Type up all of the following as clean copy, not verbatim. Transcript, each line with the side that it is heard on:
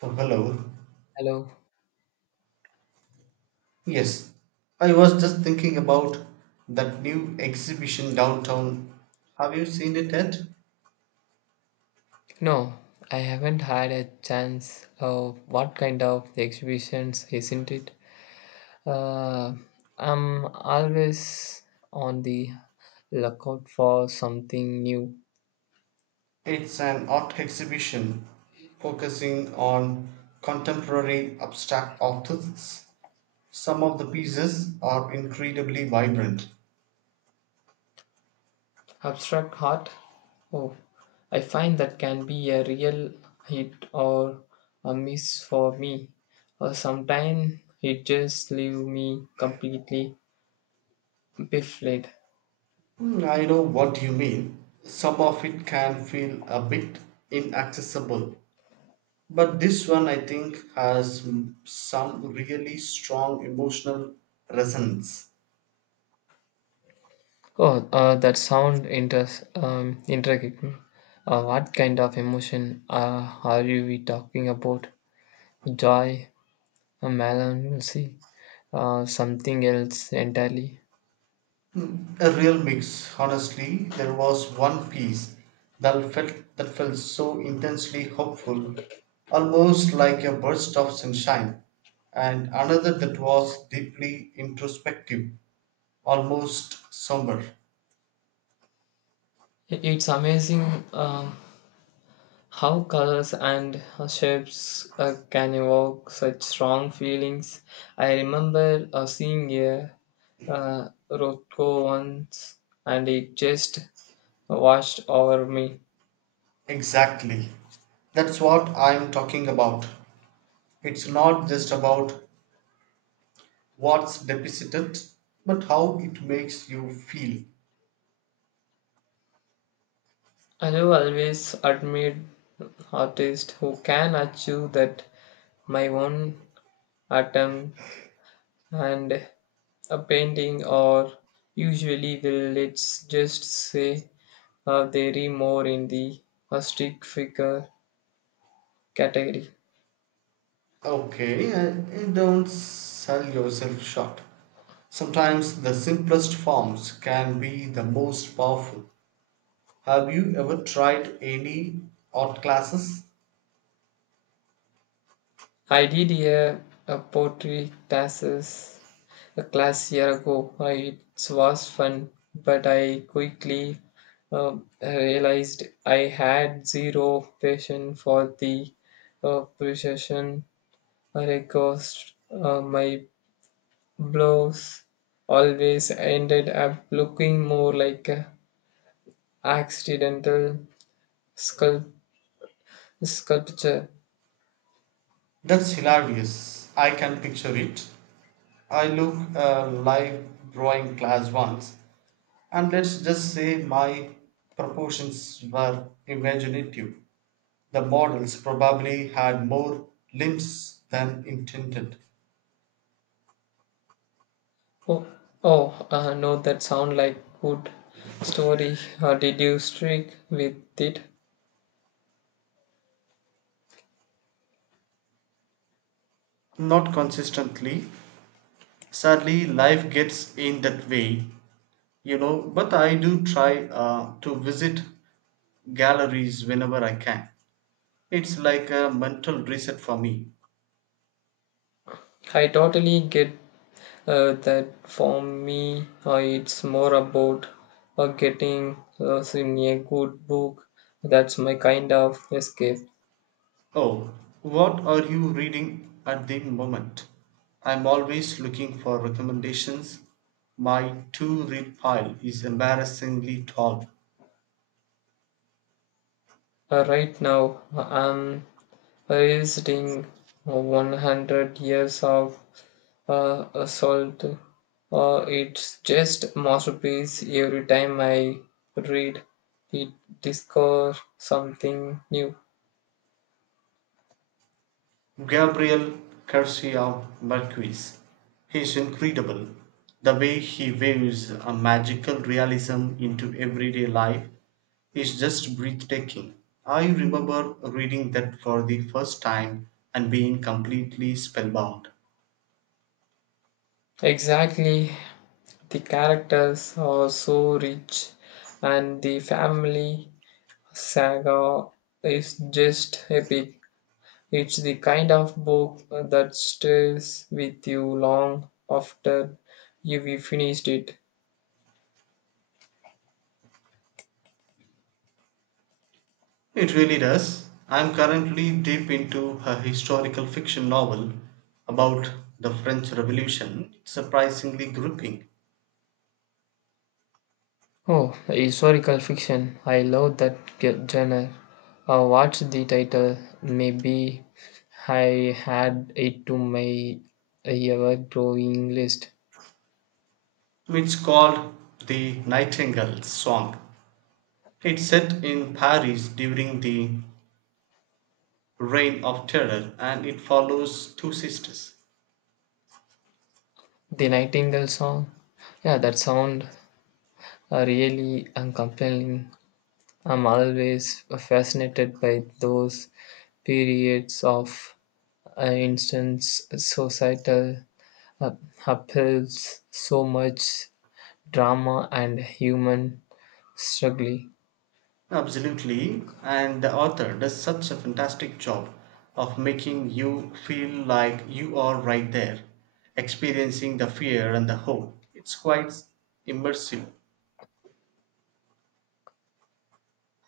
right: Oh, hello.
left: Hello.
right: Yes, I was just thinking about that new exhibition downtown. Have you seen it yet?
left: No, I haven't had a chance. Of what kind of exhibitions isn't it? Uh, I'm always on the lookout for something new.
right: It's an art exhibition focusing on contemporary abstract artists. Some of the pieces are incredibly vibrant.
left: Abstract art. Oh, I find that can be a real hit or a miss for me. Or sometimes it just leaves me completely baffled.
right: Hmm, I know what you mean. Some of it can feel a bit inaccessible, but this one I think has some really strong emotional resonance.
left: Oh, that sound intricate. What kind of emotion are you we talking about? Joy, melancholy, something else entirely?
right: A real mix, honestly. There was one piece that felt so intensely hopeful, almost like a burst of sunshine, and another that was deeply introspective, almost somber.
left: It's amazing uh, how colors and shapes can evoke such strong feelings. I remember seeing a Rothko once, and it just washed over me.
right: Exactly. That's what I'm talking about. It's not just about what's deposited, but how it makes you feel.
left: I have always admired artists who can achieve that my own atom and a painting or usually will let's just say they are more in the artistic figure category.
right: Okay, don't sell yourself short. Sometimes the simplest forms can be the most powerful. Have you ever tried any art classes?
left: I did a poetry classes a class year ago. I, it was fun, but I quickly realized I had zero passion for the precision request. My blows always ended up looking more like a accidental sculpt- sculpture.
right: That's hilarious. I can picture it. I look a live drawing class once, and let's just say my proportions were imaginative. The models probably had more limbs than intended.
left: Oh, oh, no, that sound like good story. Did you stick with it?
right: Not consistently, sadly life gets in that way, but I do try to visit galleries whenever I can. It's like a mental reset for me.
left: I totally get that. For me, it's more about getting lost in a good book. That's my kind of escape.
right: Oh, what are you reading at the moment? I'm always looking for recommendations. My to read pile is embarrassingly tall.
left: Right now, I'm revisiting 100 years of assault. It's just masterpiece every time I read it discover something new.
right: Gabriel Garcia Marquez. He's incredible. The way he weaves a magical realism into everyday life is just breathtaking. I remember reading that for the first time and being completely spellbound.
left: Exactly, the characters are so rich and the family saga is just epic. It's the kind of book that stays with you long after you've finished it.
right: It really does. I'm currently deep into a historical fiction novel about the French Revolution, surprisingly gripping.
left: Oh, historical fiction. I love that genre. What's the title? Maybe I had it to my ever growing list.
right: It's called The Nightingale's Song. It set in Paris during the Reign of Terror and it follows two sisters.
left: The Nightingale song. Yeah, that sound really compelling. I'm always fascinated by those periods of, societal uh, upheavals, so much drama and human struggle.
right: Absolutely, and the author does such a fantastic job of making you feel like you are right there, experiencing the fear and the hope. It's quite immersive.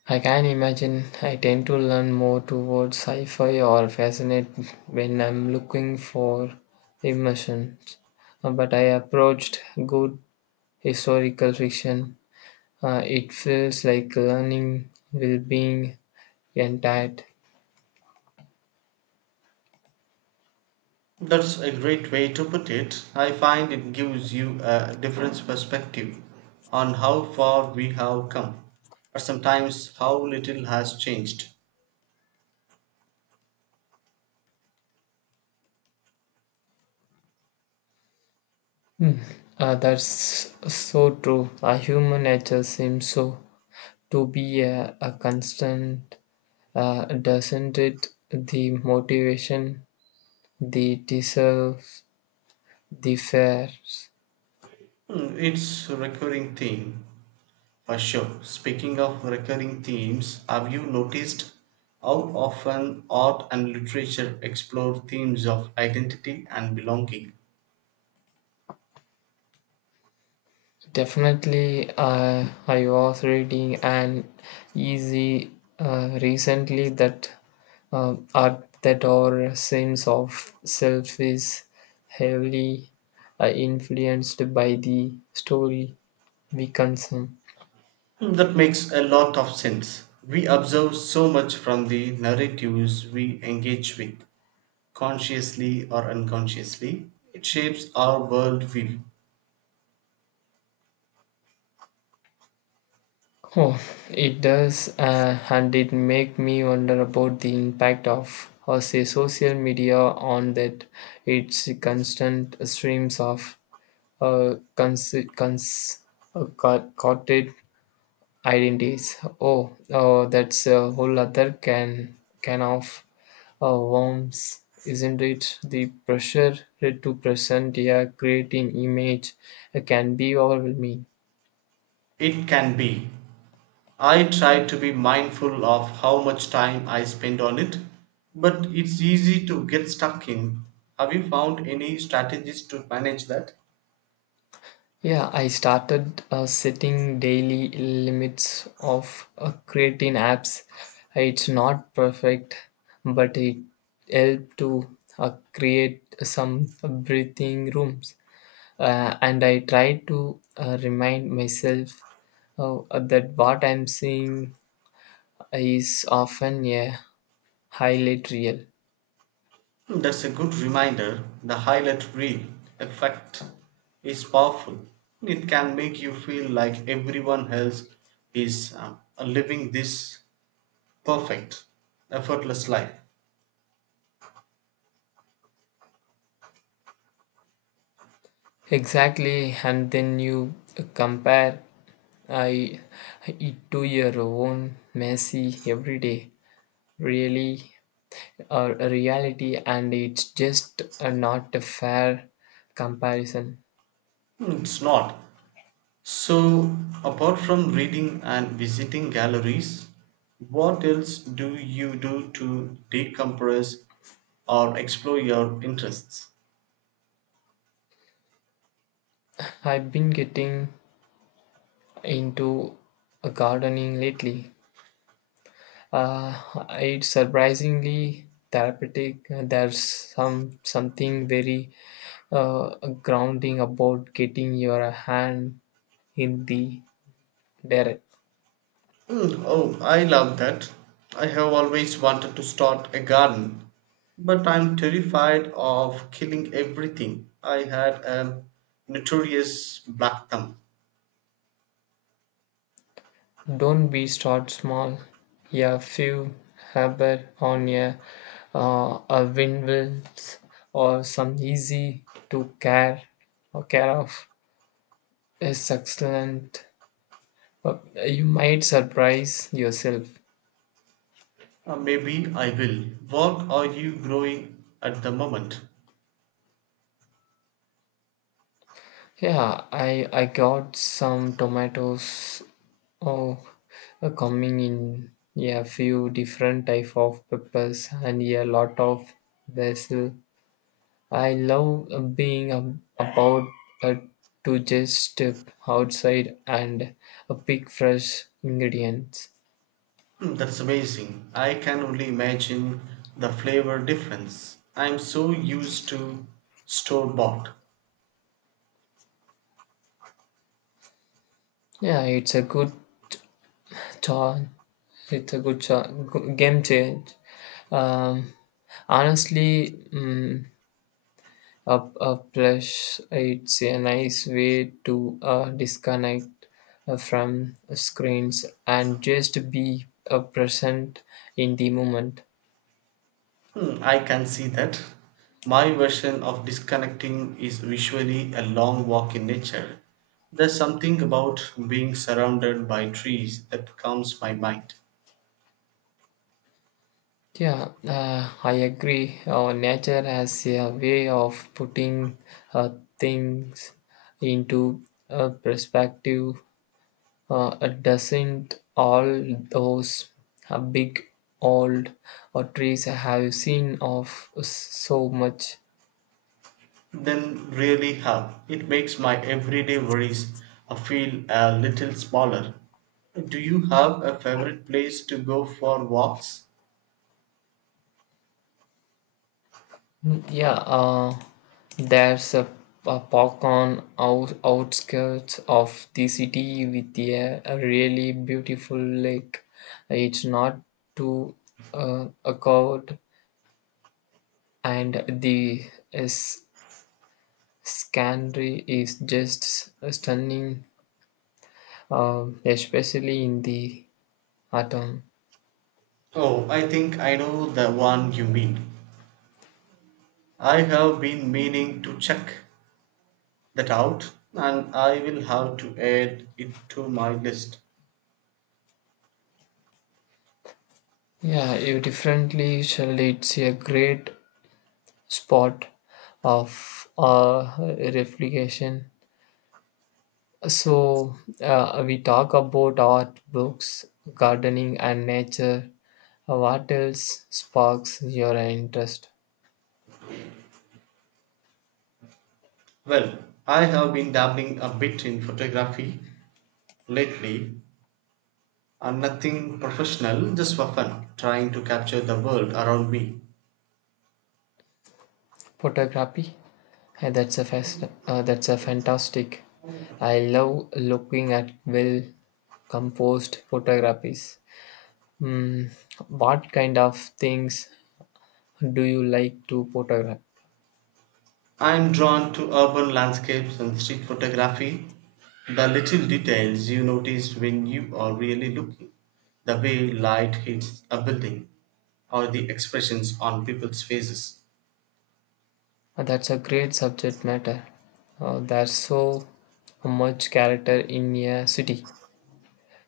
left: I can imagine I tend to learn more towards sci fi or fascinate when I'm looking for immersion. But I approached good historical fiction. It feels like learning will being entire.
right: That's a great way to put it. I find it gives you a different perspective on how far we have come, or sometimes how little has changed.
left: Hmm. That's so true. Our human nature seems so to be a constant, doesn't it? The motivation, the deserve, the fears.
right: It's a recurring theme for sure. Speaking of recurring themes, have you noticed how often art and literature explore themes of identity and belonging?
left: Definitely, I was reading an easy recently that art that our sense of self is heavily influenced by the story we consume.
right: That makes a lot of sense. We observe so much from the narratives we engage with, consciously or unconsciously. It shapes our worldview.
left: Oh, it does, and it make me wonder about the impact of, or say, social media on that. It's constant streams of uh, cons, cons corporate identities. Oh, that's a whole other can of worms, isn't it? The pressure to present a creating image can be overwhelming.
right: It can be. I try to be mindful of how much time I spend on it, but it's easy to get stuck in. Have you found any strategies to manage that?
left: Yeah, I started setting daily limits of creating apps. It's not perfect, but it helped to create some breathing rooms. And I try to remind myself that what I'm seeing is often a highlight reel.
right: Hmm, that's a good reminder. The highlight reel effect is powerful. It can make you feel like everyone else is living this perfect, effortless life.
left: Exactly, and then you compare I, it to your own messy everyday, really, or reality, and it's just not a fair comparison.
right: Hmm, it's not. So, apart from reading and visiting galleries, what else do you do to decompress or explore your interests?
left: I've been getting into gardening lately. Uh, it's surprisingly therapeutic. There's something very uh, grounding about getting your hand in the dirt.
right: Hmm, oh, I love that. I have always wanted to start a garden, but I'm terrified of killing everything. I had a notorious black thumb.
left: Don't be start small. A few habit on a windmills or some easy to care or care of is excellent. Uh, You might surprise yourself.
right: Maybe I will. What are you growing at the moment?
left: Yeah, I got some tomatoes oh coming in, yeah, a few different type of peppers and a lot of basil. I love about uh, to just step outside and pick fresh ingredients.
right: That's amazing. I can only imagine the flavor difference. I'm so used to store bought.
left: Yeah, cha- it's a good game change. Um, honestly, mm up a plush, it's a nice way to disconnect from screens and just be present in the moment.
right: Hmm, I can see that. My version of disconnecting is usually a long walk in nature. There's something about being surrounded by trees that calms my mind.
left: Yeah, I agree. Nature has a way of putting uh, things into a perspective. It doesn't all those big old trees I have seen of so much.
right: Then really help. It makes my everyday worries feel a little smaller. Do you have a favorite place to go for walks?
left: Yeah, there's a park on outskirts of the city with a really beautiful lake. It's not too a crowd, and the uh, s- scenery is just stunning, especially in the autumn.
right: Oh, I think I know the one you mean. I have been meaning to check that out and I will have to add it to my list.
left: Yeah, you definitely shall. It's a great spot of reflection. So, we talk about art, books, gardening, and nature. What else sparks your interest?
right: Well, I have been dabbling a bit in photography lately, and nothing professional, just for fun, trying to capture the world around me.
left: Photography? That's a fantastic. I love looking at well composed photographies. Mm, what kind of things do you like to photograph?
right: I'm drawn to urban landscapes and street photography. The little details you notice when you are really looking, the way light hits a building, or the expressions on people's faces.
left: That's a great subject matter. There's so much character in a city.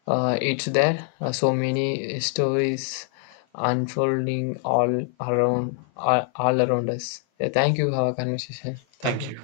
left: It's there are so many stories unfolding all around us. Yeah, thank you. Have a conversation. Thank
right: Thank
left: you.
right: you.